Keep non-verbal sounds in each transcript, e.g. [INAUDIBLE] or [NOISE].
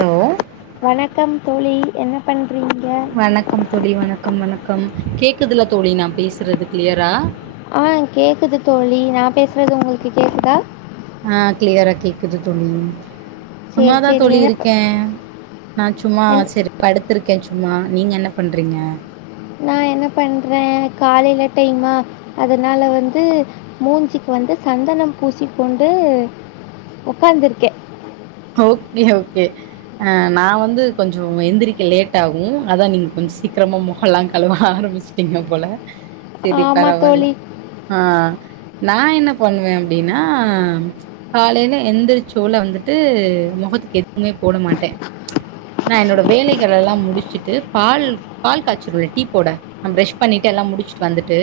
hello வணக்கம் தோழி என்ன பண் வணக்கம் தோழி வணக்கம் வணக் கம் கேக்குதுல தோழி நா பேசுறது கிளியரா ஆஹ் கேக்குது தோழி நா பேசுறது உங்களுக்கு கேக்குதா ஆஹ் கிளியரா கேக்குது தோழி சரி சும்மாதா சரி தோழி என்ன ப- இருக்கே நா சும்மா என் செரி படு த்துருக்கே சும்மா நீங்க என்ன பண்றீங்க நா என்ன பண்றே காலைல டைமா அதனால வந்து மூஞ்சிக்கு வந்து சந்தனம் பூசிக்கொண்டு உக்காந்துருக்கே ஓகே ஓகே அஹ் நா வந்து கொஞ்சோ எந்திரிக்க லேட் ஆகு அதா நீங்க கொஞ்ச சீக்கிரமா மொகல்லா கழுவ ஆரம்பிச்சிடீங்க போல செரி ஆமாம் பரவால்ல தோழி ஆஹ் நா என்ன பண்வே அப்டினா காலைல எந்திரிச்சோல வந்து ட்டு முகத்துக்கு எதுவுமே போட மாட்டே நா என்னோட வேலைகளல்லா முடிச்சுட்டு பால் பால் காய்ச்சிடுவே டீ போட நா ப்ரஷ் பண்ணிட்டு எல்லா முடிச்சுட்டு வந்துட்டு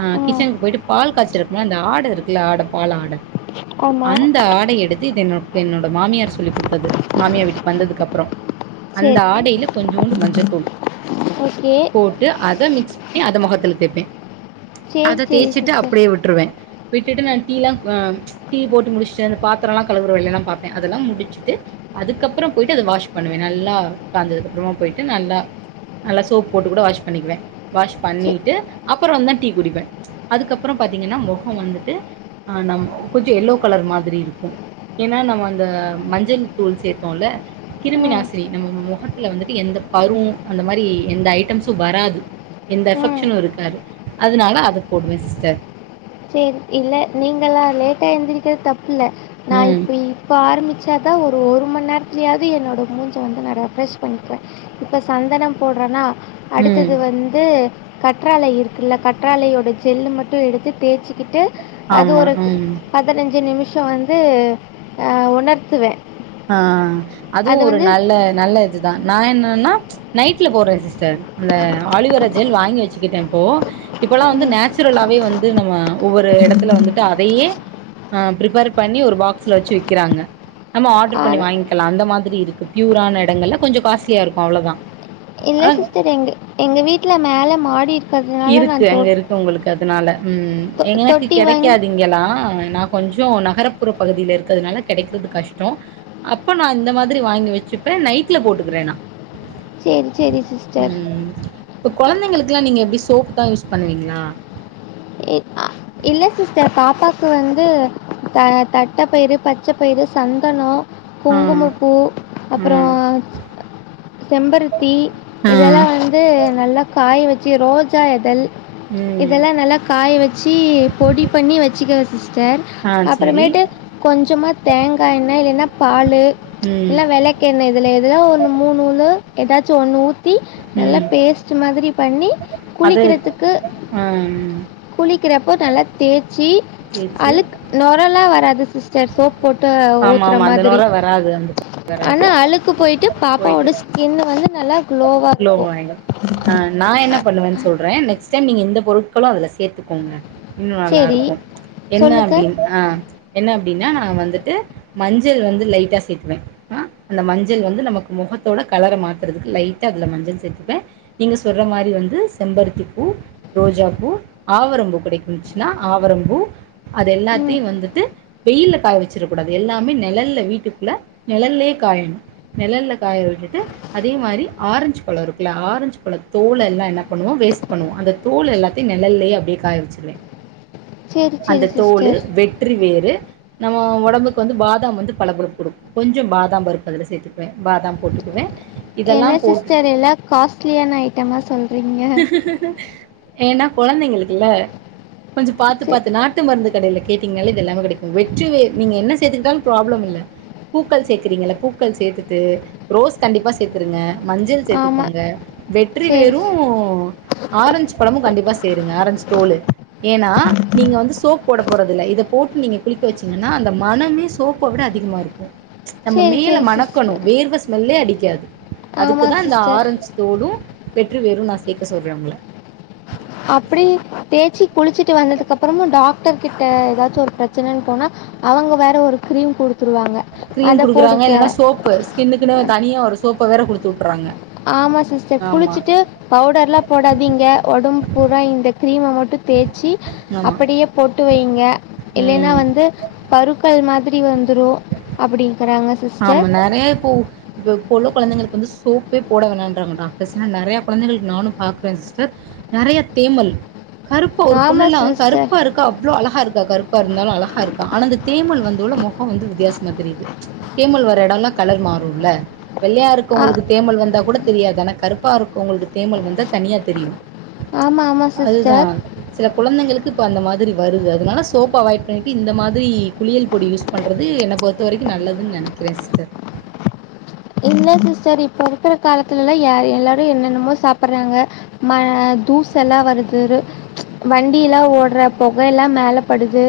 ஆஹ் ஆ கிச்சனுக்கு போயிட்டு பால் காய்ச்சறப்போ அந்த ஆட இருக்குல்ல ஆட பால் ஆட ஆமாம் அந்த ஆடை எடுத் து இத என்னோ என்னோட மாமியார் சொல்லிக் குடுத்தது மாமியா வீட்டுக்கு வந்ததுக்கு அப்புறோ அந்த சரி ஆடையில கொஞ்சோண்டு மஞ்சத்தூள் ஓகே போட்டு அத மிக்ஸ் பண்ணி அத மொகத்துல தேப்பே சரி அத சரி தேய்ச்சுட்டு சிஸ்டர் அப்டியே விட்ருவே விட்டுட்டு நான் டீலா ஆ டீ போட்டு முடிச்சுட்டு அந்த பாத்திரோலா கழுவுற வேலையல்லா பாப்பே அதெல்லா முடிச்சிட்டு அதுக்கப்றோ போயிட்டு அத வாஷ் பண்ணுவே நல்லா காஞ்சதுக்கு அப்றமா போயிட்டு நல்லா நல்லா சோப் போட்டு கூட வாஷ் பண்ணிக்குவே வாஷ் சரி பண்ணிட்டு அப்புறோ வந்துதா டீ குடிப்பே அதுக்கப்றோ பாத்தீங்கன்னா மொகோ வந்துட்டு ஆ நம் கொஞ்சோ எல்லோ கலர் மாதிரி இருக்கு ஏன்னா நம் ம அந்த மஞ்சள் தூள் சேத்தோல்ல கிருமி ம் நாசினி நம்ம மொகத்துல வந்துட்டு எந்த பரு அந்த மாரி எந்த ஐட்டம்ஸு வராது எந்த ம் எபக்ஷனு இருக்காது அதனால அத போடுவே சிஸ்டர் சேரி இல்ல நீங்கல்லா லேட்டா எந்திரிக்கிறது தப் பில்ல நா ம் இப்ப இப்ப ஆரம்பிச் சாதா ஒரு ஒரு மணி நேரத்துலயாவது என்னோட மூஞ்ச வந்து நா ரெஃப்ரெஷ் பண்ணிப்பே இப்போ சந்தனம் போடுறன்னா ம் அடுத்தது வந்து கற்றாழை இருக்குல்ல கற்றாழையோட ஜெல்லு மட்டு எடுத்து தேச்சு ட்டு அது ஆமா ஒரு ம் பதினஞ்சு நிமி ஷோ வந்து ஆ உலர்த்துவே ஆ அதுவு ஒரு நல்ல நல்ல இதுதா நா என்னனா நைட்ல போட்றே சிஸ்டர் அந்த ஆலுவேரா ஜெல் வாங்கி வச்சுக்கிட்டே இப்போ இப்போல்லா வந்து நேச்சுரலாவே வந்து நம்ம ஒவ்வொரு எடத்துல வந்துட்டு அதையே ஆ ப்ரிப்பேர் பண்ணி ஒரு பாக்ஸ்ல வச்சு விக்கிறாங்க நம்ம ஆர்டர் பண்ணி வாங்கிக்கலா அந்த மாதிரி இருக்கு பியூரான இடங்கள்ல கொஞ்சம் காஸ்ட்லியா இருக்கு அவ்ளவுதா இல்லை சிஸ்டர் எங்க எங்க வீட்டல மேலே மாடி இருக்கிறதுனால இருக்கு நான் அங்க தோட்ட இருக்கு உங்களுக்கு அதனால உம் எங்களுக்கு கிடைக்காது இங்களா நா கொஞ்சம் நகர்புற பகுதியில இருக்கிறதுனால கிடைக்கிறது கஷ்டம் அப்ப நான் இந்த மாதிரி வாங்கி வச்சுப்பேன் நைட்ல போட்டுக்கிறே நா சரி சரி சிஸ்டர் ம் இப்ப குழந்தைங்களுக்கெல்லாம் நீங்க எப்படி சோப்பு தான் யூஸ் பண்ணுவீங்களா இல்ல சிஸ்டர் பாப்பாக்கு வந்து தட்டை பயிறு பச்சை பயிறு சந்தனம் ஆ குங்குமப்பூ அப்புறம் ம் செம்பருத்தி ஆ இதெல்லாம் வந்து நல்லா காய வச்சு ரோஜா எதல் ம் இதெல்லாம் நல்லா காய வச்சு பொடி பண்ணி வச்சுங்க சிஸ்டர் ஆ சேரி அப்பறமெட்டு கொஞ்சமா தேங்கா என்னை இல்லனா பாலு ம் இல்லனா விளக்கெண்ணை இதுல எதுனா ஒண்ணு மூணுல ஏதாச்சு ஒன்னு ஊத் தி நல்லா ம் பேஸ்ட் மாதிரி பண்ணி அது குளிக்கிறதுக்கு ஆ குளிக்கிறப்போ நல்லா தேச் தேச்சி தேச்சு அலுக் நொரலா வராது சிஸ்டர் சோப் போட்டு ஆமா ஊத்துற ஆமா அந்த மாதிரி நொற வராது அந்த பொ வராது ஆனா அழுக்கு போயிட்டு பாப்பாவோட ஸ்கின் வந்து நல்லா க்ளோவாக க்லோ இருக்கும் ஆயிடும் ஆஹ் நான் என்ன பண்ணுவேன்னு சொல் மேன் நெக்ஸ்டைம் நீங்க இந்த பொருட்களும் அதுல சேர்த்துக்கோங்க இன்னும் நல்லா சரி இருக்கும் என்ன சொல்லுங்க அப்படின்னு என்ன அப் அப்படினா நா வந்துட்டு மஞ்சள் வந்து லைட்டா சேர்த்டுவேன் அந்த மஞ்சள் வந்து நமக்கு முகத்தோட கலர பாக்குறதுக்கு லைட்டா மஞ்சள் சேர்த்துப்பே நீங்க சொல்ற மாதிரி வந்து செம்பருத்தி பூ ரோஜா பூ ஆவரம்பூ கிடைக்கும்னுச்சுனா ஆவரம்பூ அது ம் எல்லாத்தையும் வந்துட்டு வெயில்ல காய வச்சுடக்கூடாது எல்லாமே நிழல்ல வீட்டுக்குள்ள நிழல்ல காயணும் நிழ காய விட்டுட்டு அதே மாதிரி ஆரஞ்சு பழம் இருக்குல ஆரஞ்சு பழ தோலை எல்லாம் என்ன பண்ணுவோம் வேஸ்ட் பண்ணுவோம் அந்த தோல் எல்லாத்தையும் நிழல்லலேயே அப்படியே காய வச்சுருவேன் சரி சரி அந்த தோல் சிஸ்டர் வெற்றி வேரு நம்ம உடம்புக்கு வந்து பாதாம் வந்து பலகொழுப்பு கொடுக்கும் கொஞ்சம் பாதாம் பருப்பு அதுல சேர்த்துக்குவேன் பாதாம் போட்டுக்குவேன் என்ன இதெல்லாம் போட்டு சிஸ்டர் எல்லாம் காஸ்ட்லியான ஐட்டமா சொல் ஹ்ஹ் ஏன்னா குழந்தைங்களுக்குல்ல கொஞ்சம் பார்த்து சரி பார்த்து நாட்டு மருந்து கடையில கேட்டீங்கன்னாலே இது எல்லாமே கிடைக்கும் வெற்றிவேரு நீங்க என்ன சேர்த்துக்கிட்டாலும் ப்ராப்ளம் இல்ல பூக்கள் சேர்க்குறீங்க பூக்கள் சேர்த்துட்டு ரோஸ் கண்டிப்பா சேர்த்துருங்க மஞ்சள் ஆமாம் சேர்த்துக்கோங்க வெற்றி சரி வேறும் ஓ ஆரஞ்சு பழமும் கண்டிப்பா சேருங்க ஆரஞ்சு தோல் ஏன்னா நீங்க வந்து சோப் போட போறதுல்ல இத போட்டு நீங்க குளிக்க வச்சீங்கன்னா அந்த மனமே சோப்பை விட அதிகமா இருக்கும் நம்ம சரி மேல சரி மணக்கணும் சிஸ்டர் வேர்வ ஸ்மெல்லே அடிக்க அடிக்காது ஆமாம் அதுக்குதான் இந்த சிஸ்டர் ஆரஞ்சு தோலும் வெறும் நான் சேர்க்க சொல்றேன் உங்கள அப்படி தேச்சி குளிச்சிட்டு வந்ததுக்க அப்புறமும் டாக்டர் கிட்ட ஏதாச்சும் ஒரு பிரச்சனன்னு போனா அவங்க வேற ஒரு கிரீம் குடுத் கிரீம் குடுக்குறாங்க இல்லன்னா சோப்பு ஸ்கின்னுக்குன்னு தனியா ஒரு சோப்ப வேற குடுத்து விட்றாங்க ஆமா சிஸ்டர் குளிச்சுட்டு பவுடர் எலாம் போடாதீங்க ஒடம்பு பூரா இந்த கிரீம் மட்டும் தேச்சி ஆமா அப்படியே போட்டு வைங்க இல்லைன்னா ம் வந்து பருக்கல் மாதிரி வந்துரும் அப்படி ஆமா நரையா இப்போ இப்ப உள்ள கொழந்தைங்களுக்கு வந்து சோப்பே போட வேணன்றாங்க டாக்டர்ஸ் ஏன்னா நெறைய கொழந்தைகளுக்கு நானும் பாக்குறேன் சிஸ்டர் நெறைய தேமல் கருப்பா ஒரு பொண்ணு ஆமாம் எல்லாம் சிஸ்டர் கருப்பா இருக்க அவ்வளோ அழகா இருக்கு கருப்பா இருந்தாலும் அழகா இருக்கா ஆனா அந்த தேமுல் வந்து முகம் வந்து வித்தியாசமா தெரியுது தேமல் வர்ற எடம்லாம் கலர் மாறும்ல வெள்ளையா ஆ இருக்குறவங்களுக்கு தேமல் வந்தா கூட தெரியாது ஆனா கருப்பா இருக்கவங்ளுக்கு தேமல் வந்த தனியா தெரியு ஆமா ஆமா சிஸ்டர் அதுதான் சில குழந்தைங்களுக்கு இப்ப அந்த மாரி வருது அதனால சோப் அவாய்ட் பண்ணிட்டு இந்த மாரி குளியல் பொடி யூஸ் பண்றது என்ன பொறுத்த வரைக்கு நல்லதுன்னு நெனக் கிற சிஸ்டர் இல்ல சிஸ்டர் இப்ப இருக்கிற காலத்துலலா யார் எல்லாரு என்னனமோ சாப்பிறாங்க ம தூசெல்லா வர்து வண்டிலா ஓடுற பொகலா மேலபடுது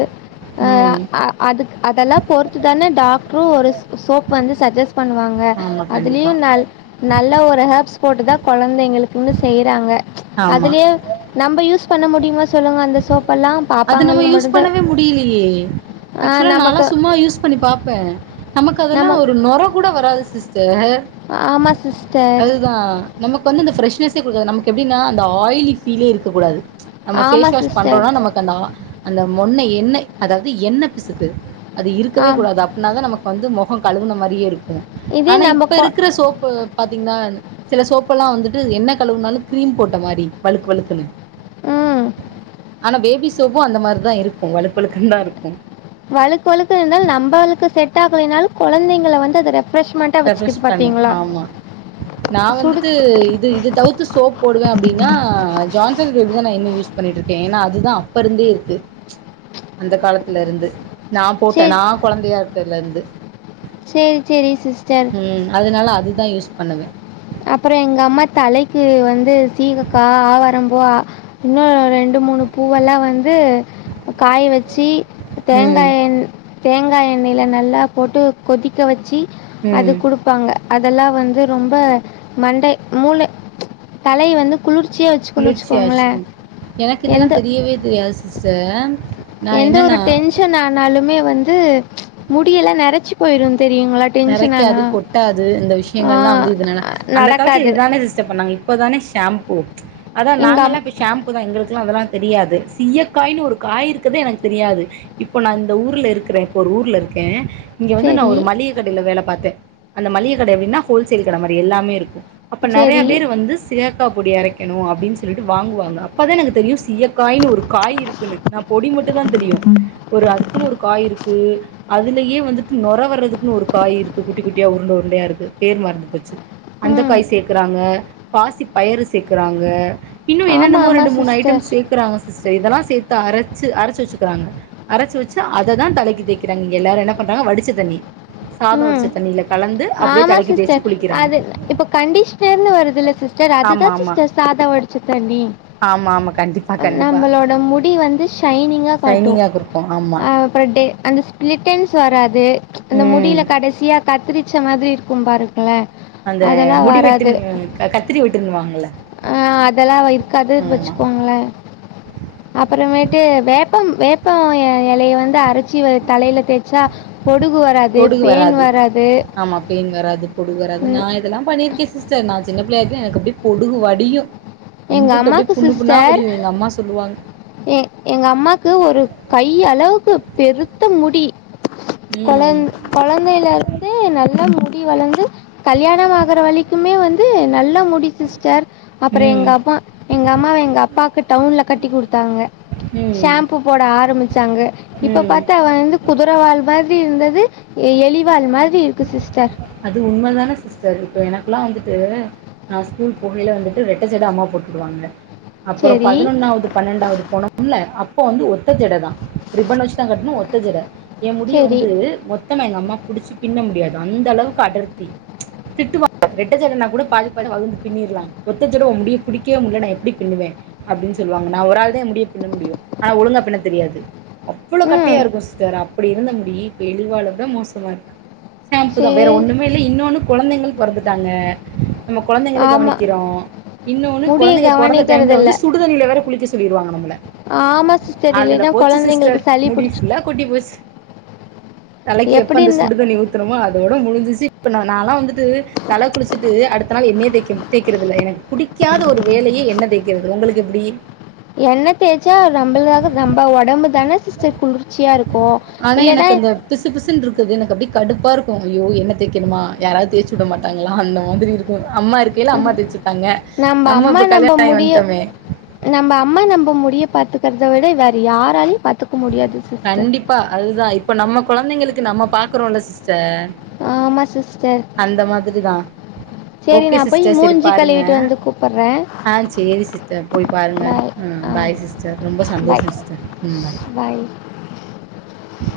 ம் அஹ் அது அதெலா பொறுத்துதான டாக் ஒரு சோப் வந்து சஜெஸ் பண்ணுவாங்க ஆமா அதுலயு கண்டிப்பா நல் நல் எல்லாம் ஒரு ஹேப்ஸ் போட்டு தா கொழந்தைகளுகுனு செய்றாங்க ஆமா அதுலய நம்ம யூஸ் பண்ண முடியுமா சொல்லுங்க அந்த சோப் அது நம்ம யூஸ் பண்ணவே முடியிலேயே ஆ ஆக்ச்வலா நானா நமக்கு சும்மா யூஸ் பண்ணிப்பா பேன் நமக்கு அதெலா நமக் ஒரு நொர கூட வராது சிஸ்டர் ஆமா சிஸ்டர் வந்துந்த பிரெஷ்னசே குடுகாது நமகு எப்டினா அந்த ஆயிலி பீலே இருக்க கூடாது நம்ம ஆமா பேஸ் வாஷ் சிஸ்டர் பண்றோனா நமக் ஆஹ் அந்த மொன்ன எண்ணெய் அதாது எண்ண பிசுக்கு அது இருக்கவே ஆம் கூடாது அப்ட்னா தா நமக்கு வந்து முக கலுவுன மாரி இருக்கு இதே ஆனா நம்ப இப்ப கொ இருக்ற சோப்பு பாதீங்னா சில சோப்லாம் வந்துடு என்ன கலுவுனாலு கிரீம் போட்ட மாரி வலுக் வலுக்னு ம் ஆனா பேபி சோபும் அந்த மாரிதா இருக்கு வலுக் வலுக்னு தா இருக்கு வலுக் வலுக் இருந்தால் நமளுக்கு செட் ஆகலைனாளு கொலந்தைகல வந்து அது ரெப் ரெப்ரஸ் பண்ண ஆமா நா சுடு வந்துடு இது இது தவிர் சோப் போடுவ அப்டினா ஜான்சன் பேபி தா நா இனும் யூஸ் பண்ணிடு இர்க்கே ஏனா அதுதா அப்ப இருந்தே இருக்கு அந்த காலதுல இருந்து நா போட்ட சரி நா கொலந்தையா லந்து செரி-செரி உஹம் அதனால அது தா யூஸ் பணுவே அப்புறம் எங்க அம்மா தலைக்கு வந்து சீகக்காய் ஆவாரம்பூ இன்னும் ரெண்டு மூணு பூவெல்லாம் வந்து காய வச்சு சி ம் தேங்காயண் தேங்காய் எண்ணெயில் நல்லா போட்டு கொதிக்க வச்சு அது ம் குடுப்பாங்க அதெல்லாம் வந்து ரொம்ப மண்டை மூ தலை வந்து குளிர்ச்சியாக வச்சுக்கணும்னு வச்சுக்கோங்களேன் குளிர்ச்சிாச்சுக்க எனக்கு இதெல்லாம் எந்த தெரியவே தெரியாது ச எந்த ஒரு டென்ஷன் ஆனாலுமே வந்து முடியலை நிறச்ச நிறைக்காது கொட்டாது இந்த ஆ, விஷயங்கள் எல்லாம் வந்து இதனால அந்த காலத்துல நடக்காது இதுதானே சிஷ்டை பண்ணாங்க இப்போ தானே ஷாம்பூ அதான் எங்க அம் நாங்கல்லாம் இப்ப ஷாம்பு தான் எங்களுக்கு அதெல்லாம் தெரியாது சீயக்காய்னு ஒரு காய் இருக்குறத எனக்கு தெரியாது இப்ப நான் இந்த ஊர்ல இருக்கிறேன் இப்ப ஒரு ஊர்ல இருக்கேன் இங்க வந்து நான் சரி ஒரு மளிகை கடையில வேலை பார்த்தேன் அந்த மளிகை கடை எப்படின்னா ஹோல்சேல் கடை மாதிரி எல்லாமே இருக்கும் அப்ப நிறைய சரி பேரு வந்து சிகக்காப்படியரைக்கு ணும் அப்படின்னு சொல்லிட்டு வாங்குவாங்க அப்பதான் எனக்கு தெரியும் சீயக்காயு ஒரு காய் இருக்குன்ன நான் பொடி மட்ட தான் தெரியும் ஒரு அதுக்கு அதுக்குன்னு ஒரு காய் இருக்கு அதுலயே வந்துட்டு நொர வர்றதுக்குன்னு ஒரு காய் இருக்கு குட்டி குட்டியா உருண்ட உருண்டையா இருக்கு பேர் மருந்து போச்சு அந்த ம் காய் சேர்க்கறாங்க பாசி பயர் சேர்க்கறாங்க இன்னும் ஆமாம் என்னன்னோ ரெண்டு ஆமாம் மூணு ஐட்டம் சிஸ்டர் சேக்றாங்க சிஸடர் இதெல்லாம் சேர்த்து அரைச்சு அரைச்சு வச்சுக்காங்க அரைச்சு வச்சு அத தான் தலைக்கு தேக்கிறாங்க எல்லாரும் என்ன பண்றாங்க வடிச் டிச்ச தண்ணி சாதம் வடிச்ச தண்ணி இல ஆமா சிஸ்டர் அது இப்ப கண்டிஷனர்ன்னு வருது இல்ல சிஸ்டர் ஆமா அதுதான் ஆமா சிஸ்டர் சாதம் வடிச்ச தண்ணி ஆமா ஆமா கண்டிப்பா கண்டிப்பா நம்மளோட முடி வந்து ஷைனிங்கா காட்டும் ஷைனிங்கா குடுக்கு ஆமா ஆஹ் அப்பறம் டே அந்த ஸ்பிலிட்டன்ஸ் வராது அந்த ம் முடியில கடைசியா கத்ரி பிச்ச மாதிரி இருக்கும் பாருக்குல அந்த முடி வெட்டின் கத்திரி வெட் டுனு வாங்கள ஆஹ் அதெல்லாம் இதுக்கது வச்சுக்குவாங்களன் அப்பறமேட்டு வேப்பம் வேப்ப ய [UNINTELLIGIBLE] நிலையை வந்து அரைச்சி தலையில தேய்ச்சா பொடுகு வராது பொடுகு பேன் வராது கொடுக்குறது ம் நான் இதெல்லாம் பண்ணியிருக்கேன் சிஸ்டர் நான் சின்ன பிள்ளையா இருக்கைல எனக்கு அப்படியே பொடுகு வடியும் எங்க அம்மாக்கு சிஸ்டர் சொல்லுவாங்க எங்க அம்மாக்கு ஒரு கை அளவு பெருத்த முடி குழ ம் குழந்தையில இருந்தே நல்ல முடி வளர்ந்து கல்யாணம் ஆகற வரைக்குமே வந்து நல்ல முடி சிஸ் டர் அப்பறம் ம் எங்க எங்க அம்மாவ எங்க அப்பாவுக்கு டவுன்ல கட்டி குடுத்தாங்க ம் ஷாம்பு போட ஆரம்பிச்சாங்க இப்ப ம் பார்த்த அவன் வந்து குதிரை வால் மாரி இருந்தது எலிவால் மாதிரி இருக்கு சிஸ்டர் இப்போ எனக்குல்லாம் வந்துட்டு நா ஸ்கூல் போகையில வந்துட்டு ரெட்டை ஜடை அம்மா போட்டுவிடுவாங்க அப்பறம் சரி பதினொன்னாவது பன்னெண்டாவது போனோம்ல இப்ப வந்து ஒத்த ஜட தான் ரிப்பண் வச்சு தான் கட்டனும் ஒத் ஒத்தஜடை என் முடிய சரி வந்து மொத் தாம அம்மா புடிச்சு பின்ன முடியாது அந்த அளவுக்கு அடர்த்தி திட்டுவாங்க ரெட்ட ஜடைன்னா கூட பாதி பாதி வகுந்து பின்னிடுவாங்க ஒத்த ஜடை முடிய பிடிக்கவே முடியல நா எப்படி பின்னூவ அப்படின்னு சொல்லுவாங்க நான் ஒரு ஆள் தான் முடிய பின்ன முடியும் ஆனா ஒழுங்கா பின்ன தெரியாது அவ்வளவு கட்டையா ம் இருக்கும் சிஸ்டர் அப்படி இருந்த முடி எலி வாலு விட மோசம் சுமார் ஷாம்பு தான் வேற சரி ஒண்ணுமே இல்ல இன்னொன்னு குழந்தைங்கள் பிறந்துட்டாங்க நம்ம குழந்தங்களு ஆமாம் கவனிக்கிறோம் இன்னொன்னு முடியை குழந்தைங்க பொறந்த கவனிக்கிறது டைம்ல இல்ல வந்து சுடுதண்ணில வேற குளிக்க சொல்லிருவாங்க நம்மள ஆமாம் சிஸ்டர் அதுல இல்லைன்னா போச்சு சிஸ்டர் குழந்தைங்களுக்கு சளி முடி பிடிச்சி புல்லா கொட்டி போச்சு தலைக்கு எப் எப்படி அந்த இருந்தா சுடுதண்ணி ஊத்தரம்மோ அதோட முடிஞ்சிச்சு இப்ப நா நாலாம் வந்துட்டு தல குளிச்சுட்டு அடுத்த நாள் என்னயே தேக் தேய்க்கறதுதில்ல எனக்கு புடிக்காத ஒரு வேலயே என்ன தேய்க்கிறது உங்களுக்கு எப்டி என்ன தேய்ச்சா நம்மளுக்காக நம்ம உடம்பு தானே சிஸ்டர் குளிர்ச்சியா இருக்கும் ஆனா இல்லைன்னா எனக்கு அந்த பிசு பிசுன்னு எனக்கு அப்டே கடுப்பா இருக்கும் அயோ என்ன தேய்கனுமா யாராவது தேய்ச்சி விட மாட்டாங்களா அந்த மாதிரி இருக்கும் அம்மா இருக்கய்ல அம்மா தேய்ச்சி நம்ப அம்மா நம்ப முடிய நம்ப அம்மா நம்ப முடிய பாத்து இருக்கிறத விட வேற யாராலையும் பாத்துக்க முடியாது சிஸ்டர் ப்ப நம்ம குழந்தங்களுக்கு நம்ப பாக்குறோம்ல சிஸ்டர் அ ஆமா சிஸ் அந்த மாதிரிதான் சரி ஓக்கே நான் போய் சிஸ்டர் சரி மூஞ்சி பாருங்க கழுவிட்டு வந்து கூப்பிட்றேன் ஆ செரி சிஸ்டர் போய் பாருங்க பாய் ம் ஆ பாய் சிஸ்டர் ரொம்ப பாய் சந்தோஷம் சிஸ்டர் உம் பாய் ஹ